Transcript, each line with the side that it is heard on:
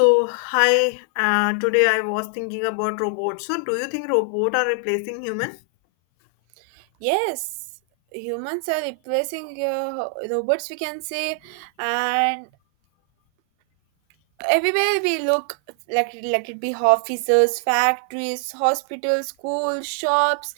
left: So, hi, today I was thinking about robots. So, do you think robots are replacing human?
right: Yes, humans are replacing robots, we can say, and everywhere we look, like let it be offices, factories, hospitals, schools, shops,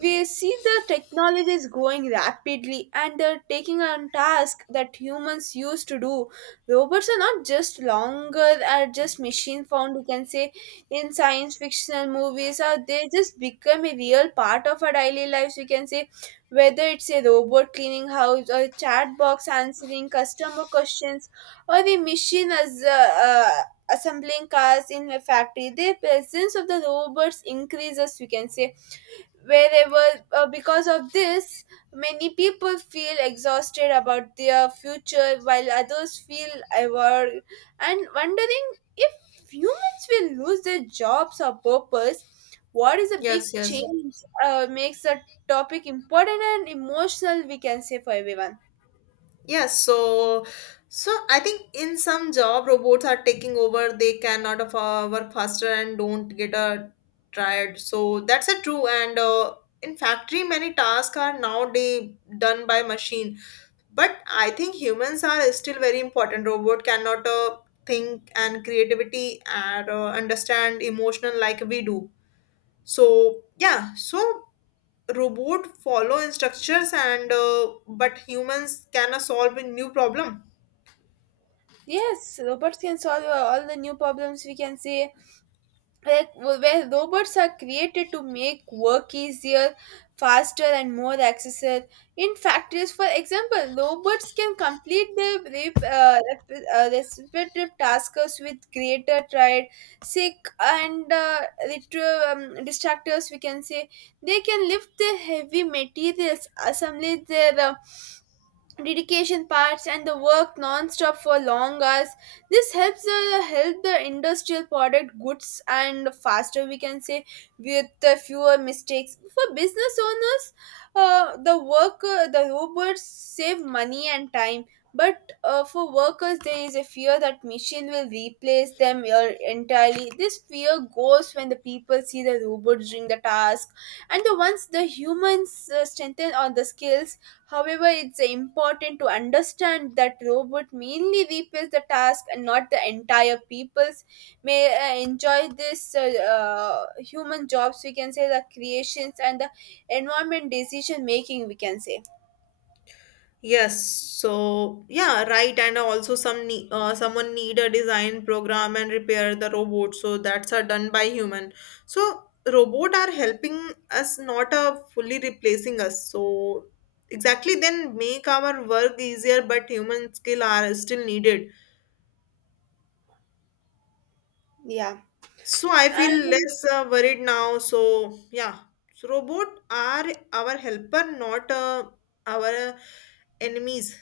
right: we see the technology is growing rapidly and they're taking on tasks that humans used to do. Robots are not just longer are just machine found, you can say, in science fictional movies, or they just become a real part of our daily lives, you can say whether it's a robot cleaning house or a chat box answering customer questions or the machine as assembling cars in a factory, the presence of the robots increases, we can say, wherever. Because of this, many people feel exhausted about their future, while others feel aware and wondering if humans will lose their jobs or purpose, what is a big
left: Yes, yes.
right: change, makes a topic important and emotional, we can say, for everyone.
left: Yes, so so I think in some job robots are taking over, they cannot work faster and don't get tired. So that's a true and in factory many tasks are nowadays done by machine. But I think humans are still very important. Robot cannot think and creativity and understand emotional like we do. So robot follow instructions and but humans can solve a new problem.
right: Yes, robots can solve all the new problems, we can say. Like where robots are created to make work easier, faster, and more accessible. In factories, for example, robots can complete their respective tasks with greater pride. Sick and distractors, we can say, they can lift the heavy materials, assemble their dedication parts and the work non-stop for long hours. This helps help the industrial product goods and faster, we can say, with fewer mistakes for business owners. The work, the robots save money and time, but for workers there is a fear that machine will replace them entirely. This fear goes when the people see the robots doing the task and the ones the humans strengthen on the skills. However, it's important to understand that robot mainly replace the task and not the entire peoples may enjoy this human jobs, we can say, the creations and the environment decision making, we can say.
left: Yeah, right, and also someone need a design program and repair the robot, so that's are done by human. So robot are helping us, not fully replacing us. So exactly then make our work easier, but human skill are still needed.
right: Yeah.
left: So I feel less worried now. So yeah, so robot are our helper, not our enemies.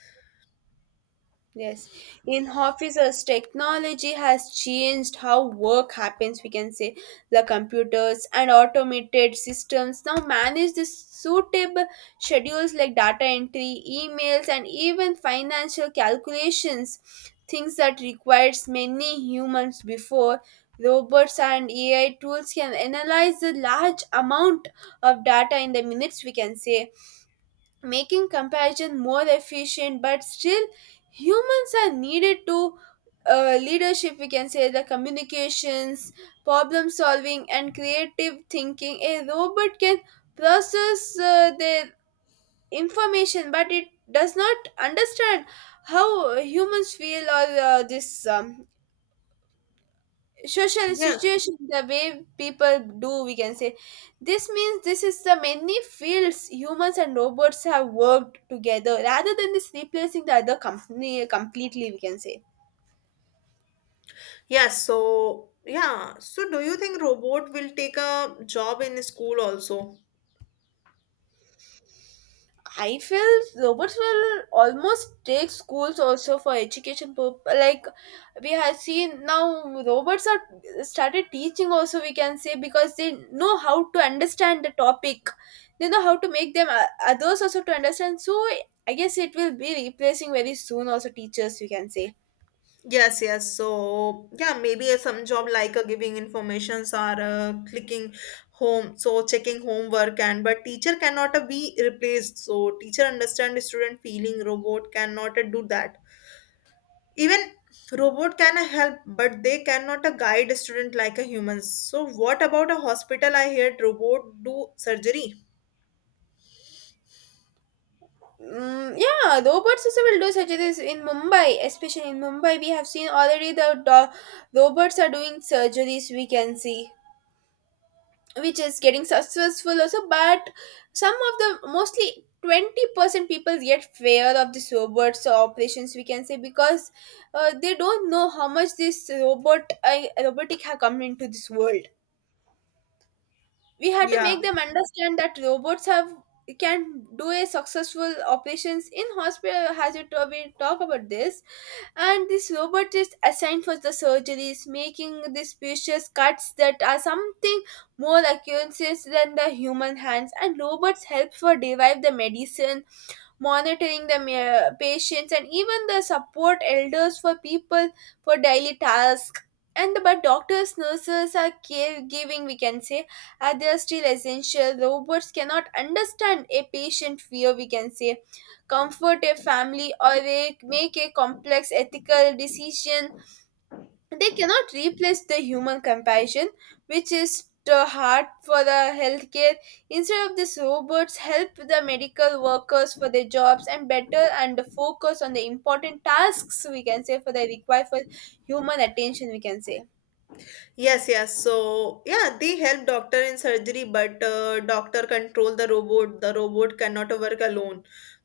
right: Yes, in offices, technology has changed how work happens. We can say the computers and automated systems now manage the suitable schedules like data entry, emails, and even financial calculations. Things that requires many humans before. Robots and AI tools can analyze the large amount of data in the minutes. We can say, making comparison more efficient, but still humans are needed to leadership, we can say, the communications, problem solving, and creative thinking. A robot can process their information, but it does not understand how humans feel or this social
left: Yeah.
right: situation the way people do, we can say. This means this is the many fields humans and robots have worked together rather than this replacing the other company completely, we can say.
left: Yeah. So yeah. So do you think robot will take a job in school also?
right: I feel robots will almost take schools also for education purpose. Like we have seen now, robots are started teaching also. We can say because they know how to understand the topic. They know how to make them others also to understand. So I guess it will be replacing very soon also teachers. We can say.
left: Yes. Yes. So yeah, maybe some job like giving informations or clicking home, so checking homework, and but teacher cannot be replaced. So teacher understand the student feeling, robot cannot do that. Even robot can help, but they cannot a guide a student like a human. So what about a hospital? I heard robot do surgery.
right: Mm, yeah, robots also will do such things in Mumbai, especially in Mumbai. We have seen already robots are doing surgeries. We can see, which is getting successful also, but some of the mostly 20% people get fear of these robots or operations, we can say, because they don't know how much this robot, robotic have come into this world. We had to
left: Yeah.
right: make them understand that robots have can do a successful operations in hospital hazard to we talk about this, and this robot is assigned for the surgeries making these precious cuts that are something more accuracies than the human hands, and robots help for derive the medicine, monitoring the patients and even the support elders for people for daily tasks. And but doctors, nurses are caregiving, we can say. They are still essential. Robots cannot understand a patient fear, we can say, comfort a family, or they make a complex ethical decision. They cannot replace the human compassion, which is the heart for the healthcare. Instead of this, robots help the medical workers for their jobs and better and focus on the important tasks, we can say, for the require for human attention, we can say.
left: Yes, yes, so yeah, they help doctor in surgery, but doctor control the robot, the robot cannot work alone.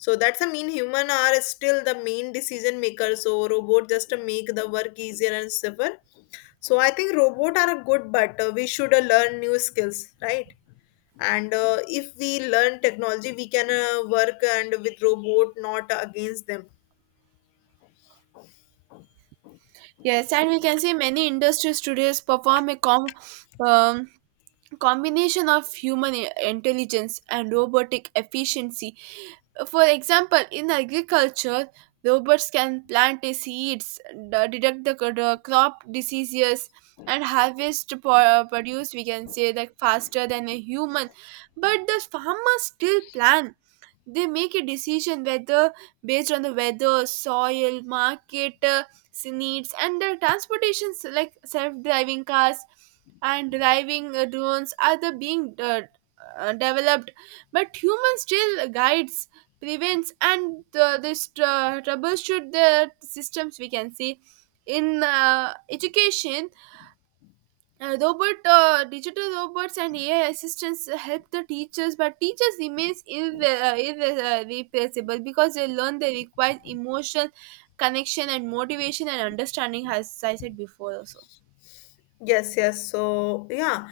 left: So that's a mean human are still the main decision maker, so robot just to make the work easier and safer. So I think robot are a good, but we should learn new skills, right? And if we learn technology, we can work and with robot, not against them.
right: Yes, and we can see many industries today perform a um, combination of human intelligence and robotic efficiency. For example, in agriculture, robots can plant the seeds, detect the crop diseases, and harvest produce, we can say, that faster than a human. But the farmers still plan, they make a decision whether based on the weather, soil, market needs, and the transportations like self-driving cars and driving drones are the being developed, but humans still guides, prevents, and this troubleshoot the systems, we can see. In education, robot, digital robots and AI assistants help the teachers, but teachers remains irreplaceable because they learn they require emotion, connection, and motivation and understanding, as I said before also.
left: Yes, yes, so yeah.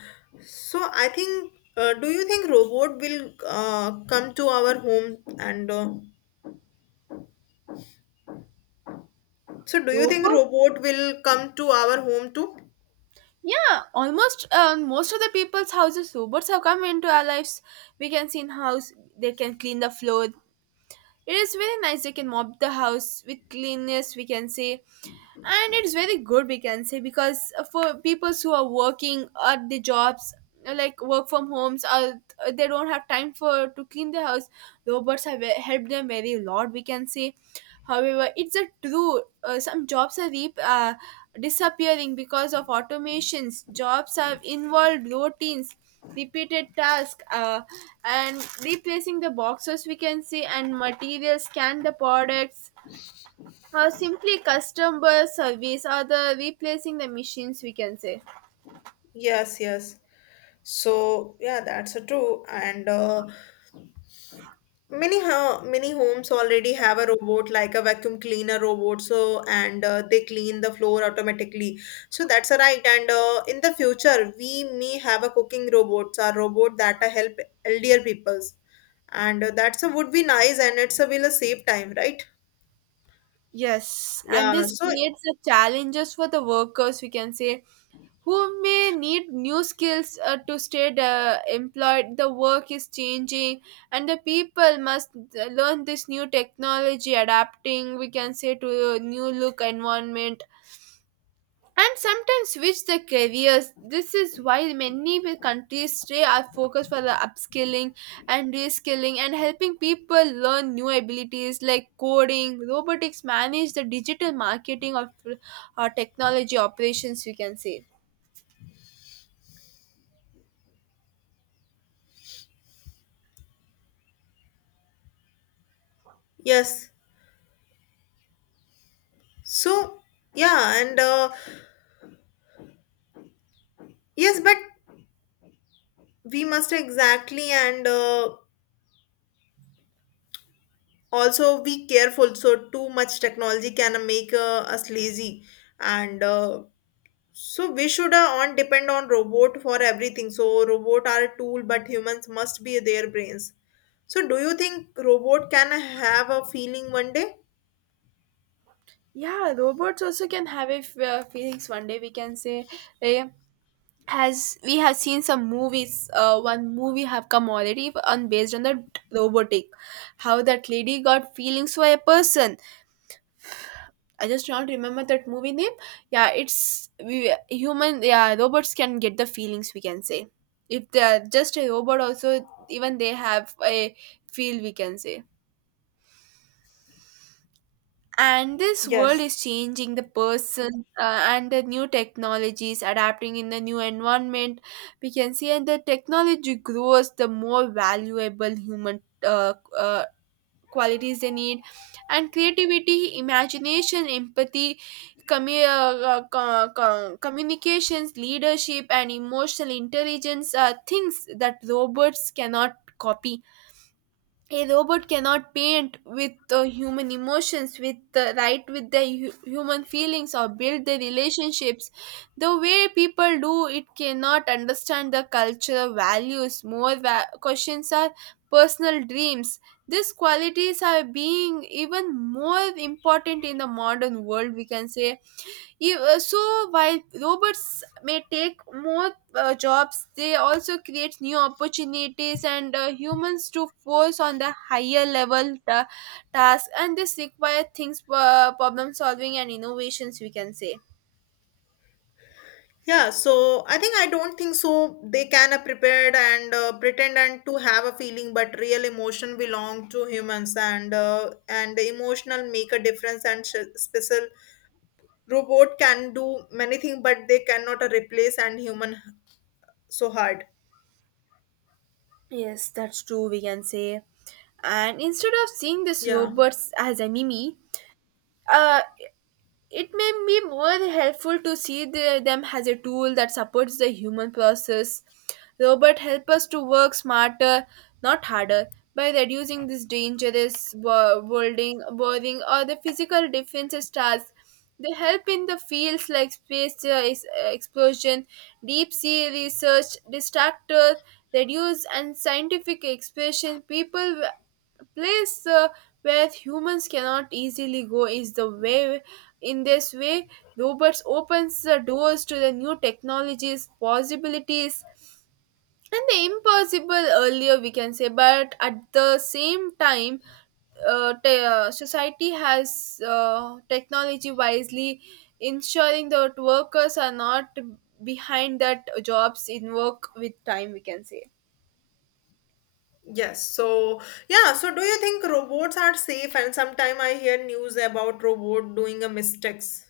left: So I think do you think robot will come to our home and so do you think
right: Robot.
left: robot will come to our home too?
right: Yeah, almost most of the people's houses robots have come into our lives. We can see in house they can clean the floor. It is very nice. They can mop the house with cleanness. We can say, and it's very good, we can say, because for people who are working at the jobs, like work from homes, or they don't have time for to clean the house, robots have helped them very lot, we can say. However, it's a true, some jobs are disappearing because of automations. Jobs have involved routines, repeated tasks, and replacing the boxes, we can say, and materials scan the products, simply customer service, or the replacing the machines, we can say.
left: Yes, yes, so yeah, that's a true, and many homes already have a robot like a vacuum cleaner robot, so and they clean the floor automatically. So that's a right, and in the future we may have a cooking robots, a robot that help elder peoples, and that's a would be nice, and it's a will a save time, right?
right: Yes, and
left: Yeah.
right: this
left: So
right: creates the challenges for the workers, we can say, who may need new skills to stay employed. The work is changing and the people must learn this new technology adapting, we can say, to a new look environment, and sometimes switch their careers. This is why many countries stay are focused for the upskilling and reskilling and helping people learn new abilities like coding, robotics, manage the digital marketing, or technology operations, we can say.
left: yes, so yeah and yes, but we must exactly and also be careful, so too much technology can make us lazy, and so we should on depend on robot for everything. So robot are a tool, but humans must be their brains. So do you think robot can have a feeling one day?
right: Yeah, robots also can have a feelings one day, we can say. eh, as we have seen some movies, one movie have come already on based on the robotic, how that lady got feelings for a person. I just don't remember that movie name. Yeah, it's we human. Yeah, robots can get the feelings. We can say, if they are just a robot, also even they have a feel. We can say. And this world
left: Yes.
right: is changing the person and the new technologies adapting in the new environment. We can see, and the technology grows, the more valuable human qualities they need, and creativity, imagination, empathy, communications, leadership, and emotional intelligence are things that robots cannot copy. A robot cannot paint with human emotions with the right, with the human feelings, or build the relationships the way people do. It cannot understand the cultural values, more questions are personal dreams. These qualities are being even more important in the modern world, we can say. So while robots may take more jobs, they also create new opportunities and humans to force on the higher level tasks. And this require things, problem solving and innovations. We can say.
left: Yeah, so I think I don't think so, they can prepared and pretend and to have a feeling, but real emotion belong to humans, and emotional make a difference and special. Robot can do many things, but they cannot replace and human, so hard.
right: Yes, that's true. We can say, and instead of seeing this
left: Yeah.
right: robots as enemy, uh, it may be more helpful to see them as a tool that supports the human process. Robot help us to work smarter, not harder, by reducing this dangerous worlding, boring, or the physical defenses tasks. They help in the fields like space, explosion, deep sea research, distractor, reduce, and scientific expression. People place where humans cannot easily go is the way, in this way, robots opens the doors to the new technologies possibilities and the impossible earlier, we can say. But at the same time, society has technology wisely, ensuring that workers are not behind that jobs in work with time, we can say.
left: Yes, so yeah, so do you think robots are safe? And sometime I hear news about robot doing a mistakes.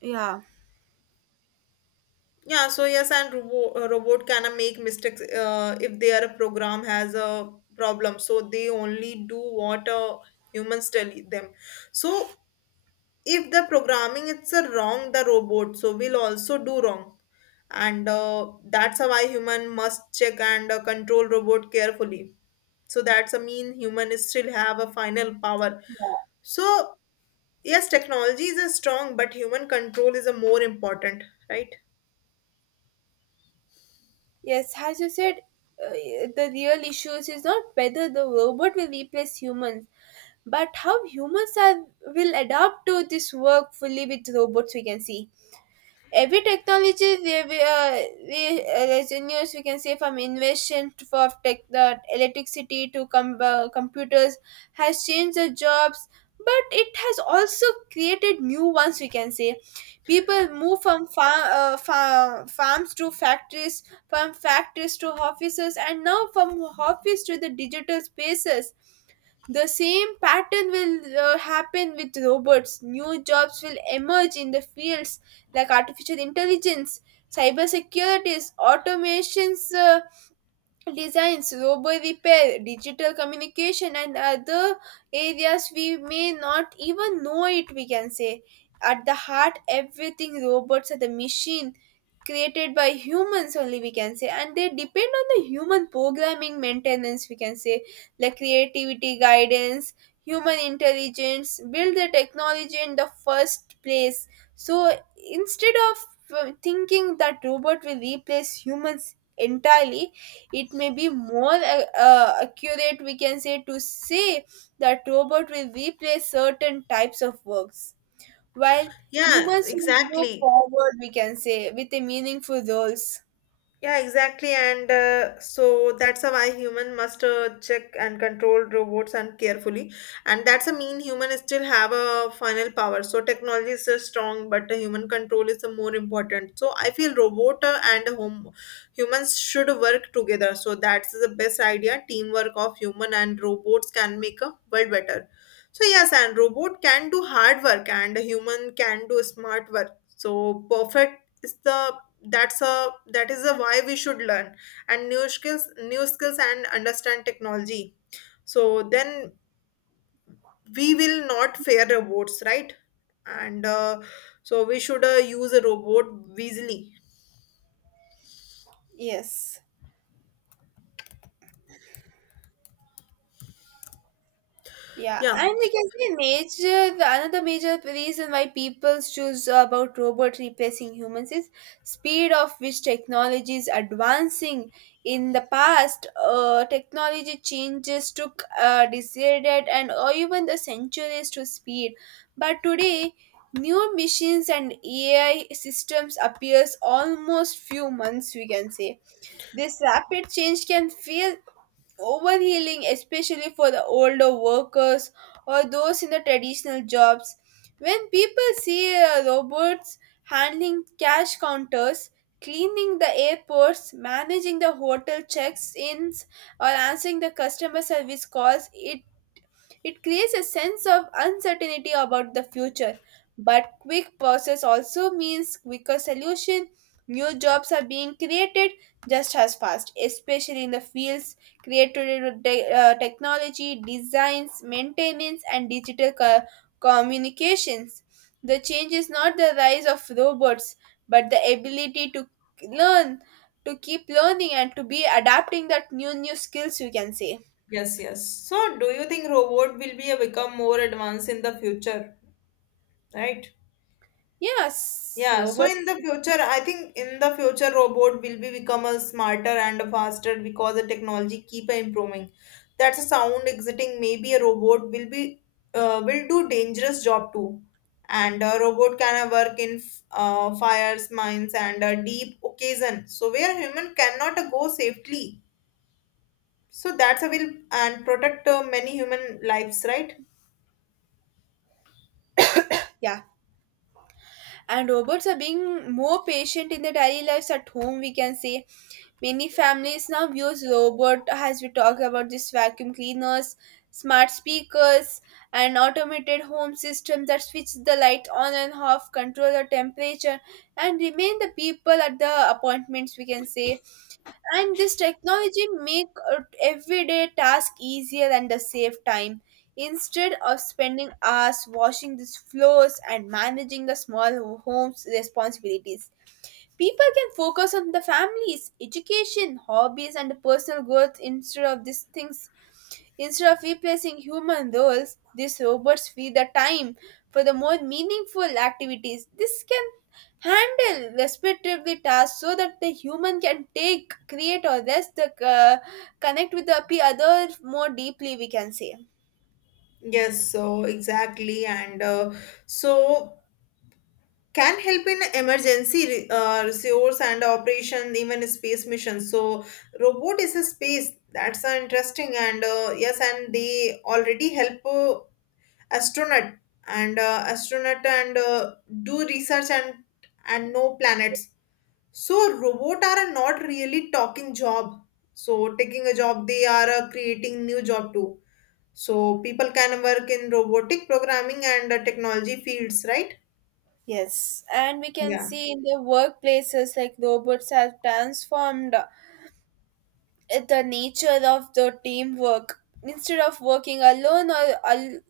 right: Yeah.
left: Yeah. So yes, and robot can make mistakes if their program has a problem. So they only do what humans tell them. So if the programming it's a wrong, the robot so will also do wrong, and that's why human must check and control robot carefully. So that's a mean human is still have a final power. So yes, technology is a strong, but human control is a more important, right?
right: Yes, as you said, uh, the real issues is not whether the robot will replace humans, but how humans are will adapt to this work fully with robots. We can see. Every technology we as in news, we can say, from invention for tech, the electricity to computers has changed the jobs, but it has also created new ones, we can say. People move from farms to factories, from factories to offices, and now from office to the digital spaces. The same pattern will happen with robots. New jobs will emerge in the fields like artificial intelligence, cybersecurity, automations, designs, robo repair, digital communication, and other areas we may not even know it, we can say. At the heart, everything robots are the machine created by humans only, we can say, and they depend on the human programming maintenance, we can say, like creativity, guidance, human intelligence, build the technology in the first place. So instead of thinking that robot will replace humans entirely, it may be more accurate we can say to say that robot will replace certain types of works while
left: Yeah,
right: humans will move
left: exactly.
right: forward we can say with a meaningful roles.
left: Yeah, exactly. And so that's a why human must check and control robots and carefully. And that's a mean human still have a final power. So technology is strong, but the human control is the more important. So I feel robot and home humans should work together. So that's the best idea. Teamwork of human and robots can make a world better. So yes, and robot can do hard work and human can do smart work. So perfect is the that's a that is a why we should learn and new skills and understand technology. So then we will not fear robots, right? And so we should use a robot wisely.
right: Yes. Yeah,
left: Yeah.
right: and we can say major the another major reason why people choose about robots replacing humans is speed of which technology is advancing. In the past, technology changes took decided and or even the centuries to speed, but today new machines and AI systems appears almost few months we can say. This rapid change can feel overhealing, especially for the older workers or those in the traditional jobs. When people see robots handling cash counters, cleaning the airports, managing the hotel checks ins, or answering the customer service calls, it creates a sense of uncertainty about the future, but quick process also means quicker solution. New jobs are being created just as fast, especially in the fields created with technology, designs, maintenance, and digital communications. The change is not the rise of robots, but the ability to learn, to keep learning, and to be adapting that new skills. You can say
left: Yes, yes. So do you think robot will be become more advanced in the future, right?
right: yes,
left: Yeah, so in
right: robots.
left: the future, I think in the future robot will be become a smarter and faster because the technology keep improving. That's a sound exiting. Maybe a robot will be will do dangerous job too, and a robot can work in fires, mines, and a deep occasion. So where human cannot go safely. So that's a will and protect many human lives, right?
right: Yeah. And robots are being more patient in their daily lives at home, we can say. Many families now use robot as we talk about this vacuum cleaners, smart speakers, and automated home systems that switch the light on and off, control the temperature, and remain the people at the appointments, we can say, and this technology make everyday task easier and the save time instead of spending hours washing these floors and managing the small home's responsibilities. People can focus on the families education hobbies and personal growth instead of these things. Instead of replacing human roles, these robots free the time for the more meaningful activities. This can handle respectively tasks so that the human can take, create, or rest the connect with the other more deeply. We can say.
left: Yes, so exactly, and so can help in emergency resource and operation, even space missions. So robot is a space, that's interesting, and yes, and they already help astronaut astronaut and do research and know planets. So robot are not really talking job so taking a job, they are creating new job too. So people can work in robotic programming and technology fields, right?
right: Yes, and we can
left: Yeah.
right: see in the workplaces like robots have transformed the nature of the teamwork. Instead of working alone or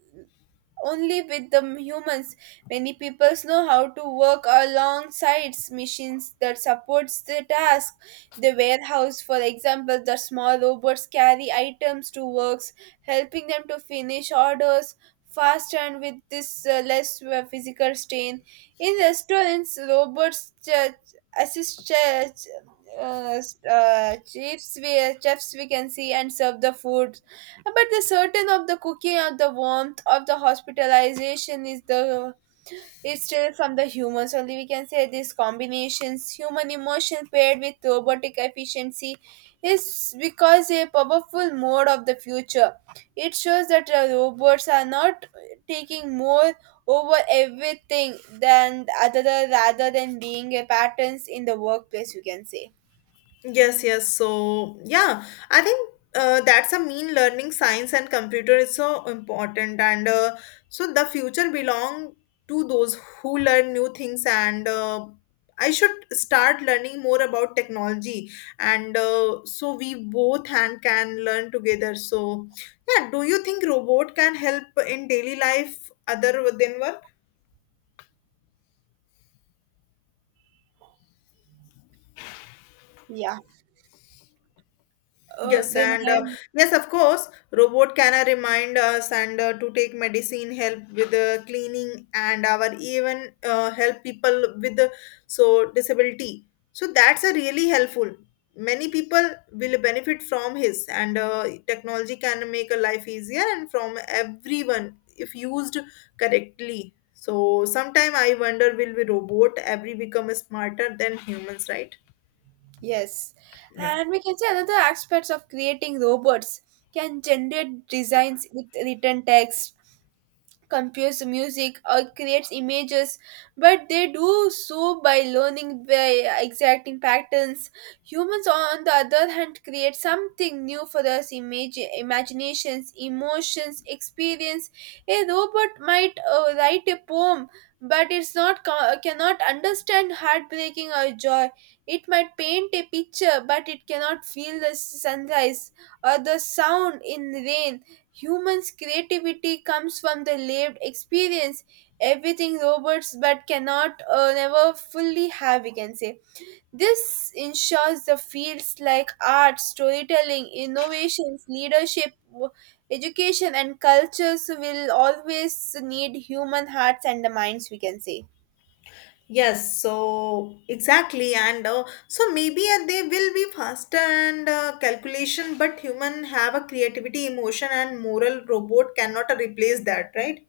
right: only with the humans. Many peoples know how to work alongside machines that supports the task. The warehouse, for example, the small robots carry items to works, helping them to finish orders faster and with this less physical strain. In restaurants, robots assist uh, chefs we can see and serve the food, but the certain of the cooking of the warmth of the hospitalization is the is still from the humans. Only we can say these combinations, human emotion paired with robotic efficiency, is because a powerful mode of the future. It shows that robots are not taking more over everything than other rather than being a patterns in the workplace. You can say,
left: Yes, yes, so yeah, I think that's a mean learning science and computer is so important. And so the future belong to those who learn new things. And I should start learning more about technology. And so we both and can learn together. So yeah, do you think robot can help in daily life other than work?
right: yeah,
left: Yes,
right: they
left: and
right: may.
left: yes, of course, robot can remind us and to take medicine, help with cleaning, and our even help people with so disability. So that's a really helpful. Many people will benefit from his, and technology can make a life easier and from everyone if used correctly. So sometime I wonder, will we robot every become smarter than humans, right?
right: Yes,
left: Yeah.
right: and we can say another aspects of creating robots can generate designs with written text, compose music or creates images, but they do so by learning by exacting patterns. Humans on the other hand create something new for us image imaginations emotions experience. A robot might write a poem, but it's not cannot understand heartbreaking or joy. It might paint a picture, but it cannot feel the sunrise or the sound in rain. Humans' creativity comes from the lived experience, everything robots but cannot never fully have, we can say. This ensures the fields like art, storytelling, innovations, leadership, education, and cultures will always need human hearts and the minds, we can say.
left: Yes, so exactly, and so maybe they will be faster and calculation, but human have a creativity, emotion, and moral. Robot cannot replace that, right?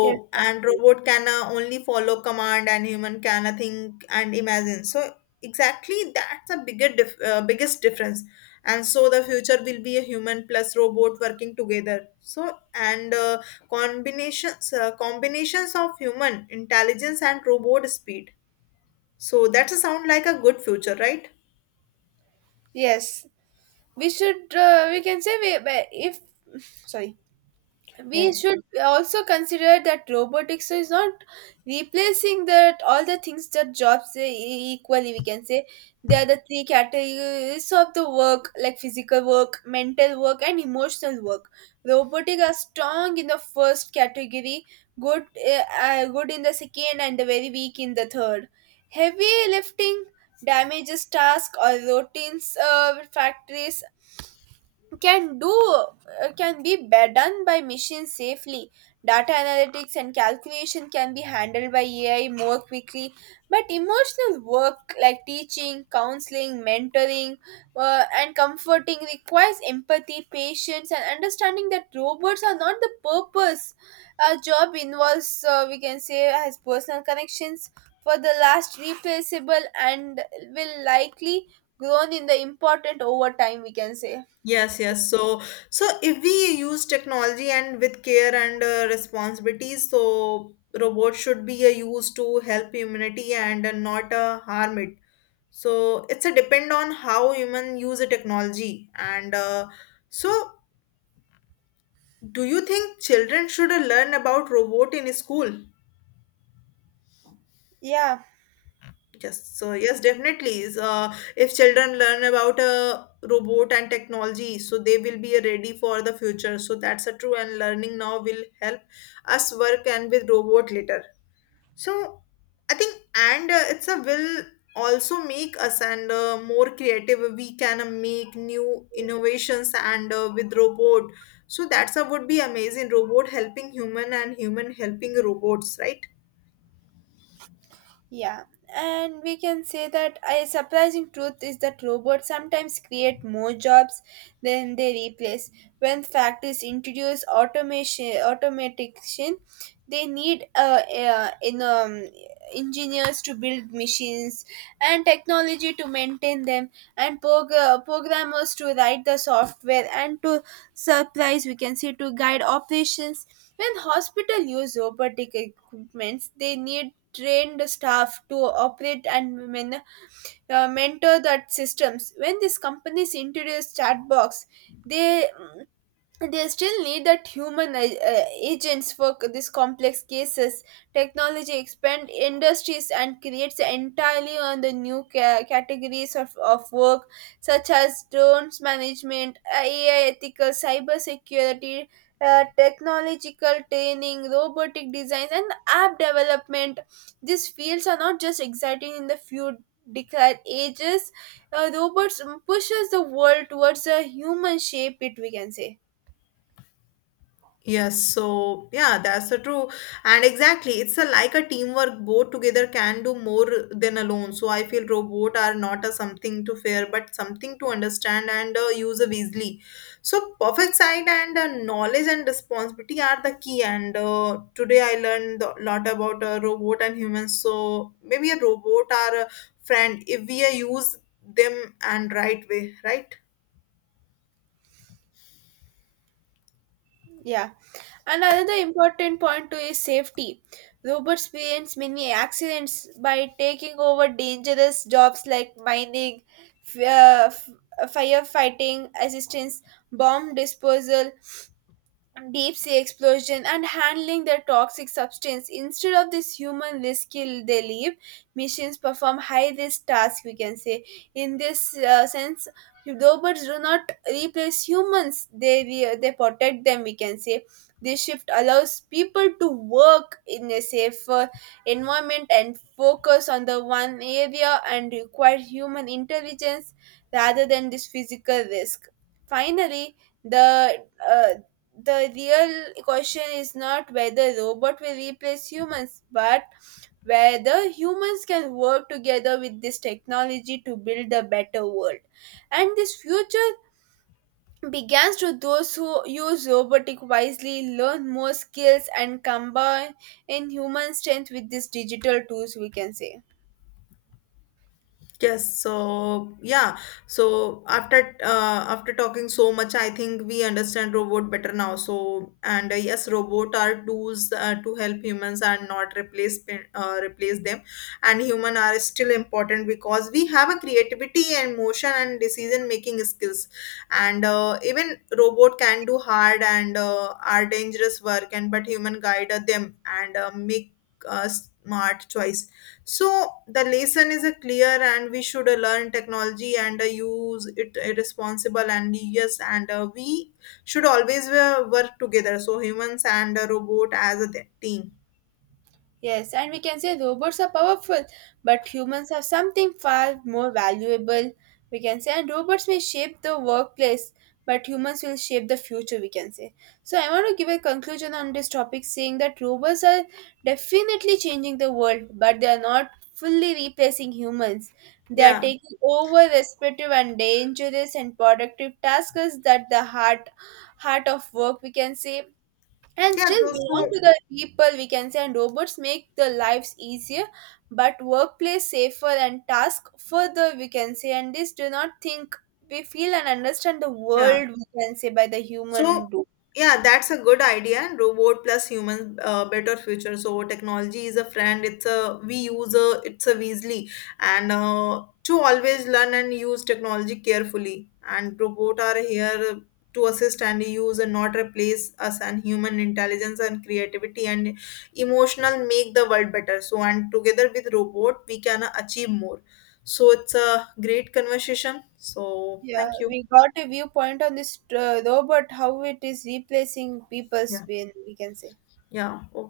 right: Yes, that's
left: and
right: true.
left: robot can only follow command, and human can think and imagine. So exactly that's a biggest difference. And so the future will be a human plus robot working together. So and combinations of human intelligence and robot speed. So that sound like a good future, right?
right: Yes, we should, we can say, we, if, sorry,
left: Yeah.
right: we should also consider that robotics is not replacing that all the things that jobs equally we can say. There are the three categories of the work like physical work, mental work and emotional work. Robotic are strong in the first category, good good in the second and very weak in the third. Heavy lifting, damages task, or routines factories can do can be done by machines safely. Data analytics and calculation can be handled by AI more quickly, but emotional work like teaching counseling mentoring and comforting requires empathy patience and understanding that robots are not the purpose. Our job involves we can say has personal connections for the last replaceable and will likely grown in the important over time we can say.
left: Yes, yes. So, so if we use technology and with care and responsibilities, so robots should be used to help humanity and not harm it. So it's a depend on how human use the technology. And so do you think children should learn about robot in school?
right: Yeah.
left: Yes, so yes, definitely. So if children learn about robot and technology, so they will be ready for the future. So that's a true, and learning now will help us work and with robot later. So I think, and it's a will also make us and more creative. We can make new innovations and with robot. So that's a would be amazing, robot helping human and human helping robots, right?
right: Yeah, and we can say that a surprising truth is that robots sometimes create more jobs than they replace. When factories introduce automation, they need engineers to build machines and technology to maintain them, and programmers to write the software and to supplies we can say to guide operations. When hospital use robotic equipments, they need trained staff to operate and mentor that systems. When these companies introduce chatbots, they they still need that human agents for these complex cases. Technology expand industries and creates entirely on the new categories of work, such as drones management, AI ethical cyber security, technological training, robotic designs and app development. These fields are not just exciting in the few declared ages. Robots pushes the world towards a human shape it we can say.
left: Yes, so yeah, that's the true. And exactly, it's a, like a teamwork. Both together can do more than alone. So I feel robot are not a something to fear, but something to understand and use of easily. So perfect sight and knowledge and responsibility are the key. And today I learned a lot about robot and humans. So maybe a robot are a friend if we use them and right way, right?
right: Yeah, and another important point too is safety. Robots prevents many accidents by taking over dangerous jobs like mining, firefighting, assistance, bomb disposal, deep sea explosion and handling their toxic substance instead of this human risk kill they leave. Machines perform high risk tasks we can say in this sense. Robots do not replace humans, they protect them we can say. This shift allows people to work in a safer environment and focus on the one area and require human intelligence rather than this physical risk. Finally, the uh, the real question is not whether robot will replace humans, but whether humans can work together with this technology to build a better world, and this future begins to those who use robotic wisely learn more skills and combine in human strength with these digital tools we can say.
left: Yes, so yeah, so after after talking so much, I think we understand robot better now. So and yes, robot are tools to help humans and not replace replace them. And human are still important because we have a creativity and motion and decision making skills. And even robot can do hard and are dangerous work, and but human guide them and make uh, smart choice. So the lesson is a clear, and we should learn technology and use it responsible. And yes, and we should always work together. So humans and a robot as a team.
right: Yes, and we can say robots are powerful, but humans have something far more valuable. We can say, and robots may shape the workplace, but humans will shape the future. We can say. So I want to give a conclusion on this topic, saying that robots are definitely changing the world, but they are not fully replacing humans. They are
left: Yeah,
right: taking over respective and dangerous and productive tasks that the heart of work we can say and
left: yeah.
right: still
left: Those
right: belong to
left: so
right: the people, we can say, and robots make the lives easier, but workplace safer and task further, we can say, and this do not think we feel and understand the
left: yeah.
right: world, we can say, by the
left: So
right: human do.
left: yeah, that's a good idea. Robot plus human, better future. So technology is a friend. It's a we use a it's a Weasley, and to always learn and use technology carefully. And robot are here to assist and use and not replace us. And human intelligence and creativity and emotional make the world better. So and together with robot, we can achieve more. So it's a great conversation. So
right: Yeah,
left: thank you.
right: we got a viewpoint on this robot, how it is replacing people's
left: Yeah,
right: brain, we can say.
left: yeah. Okay.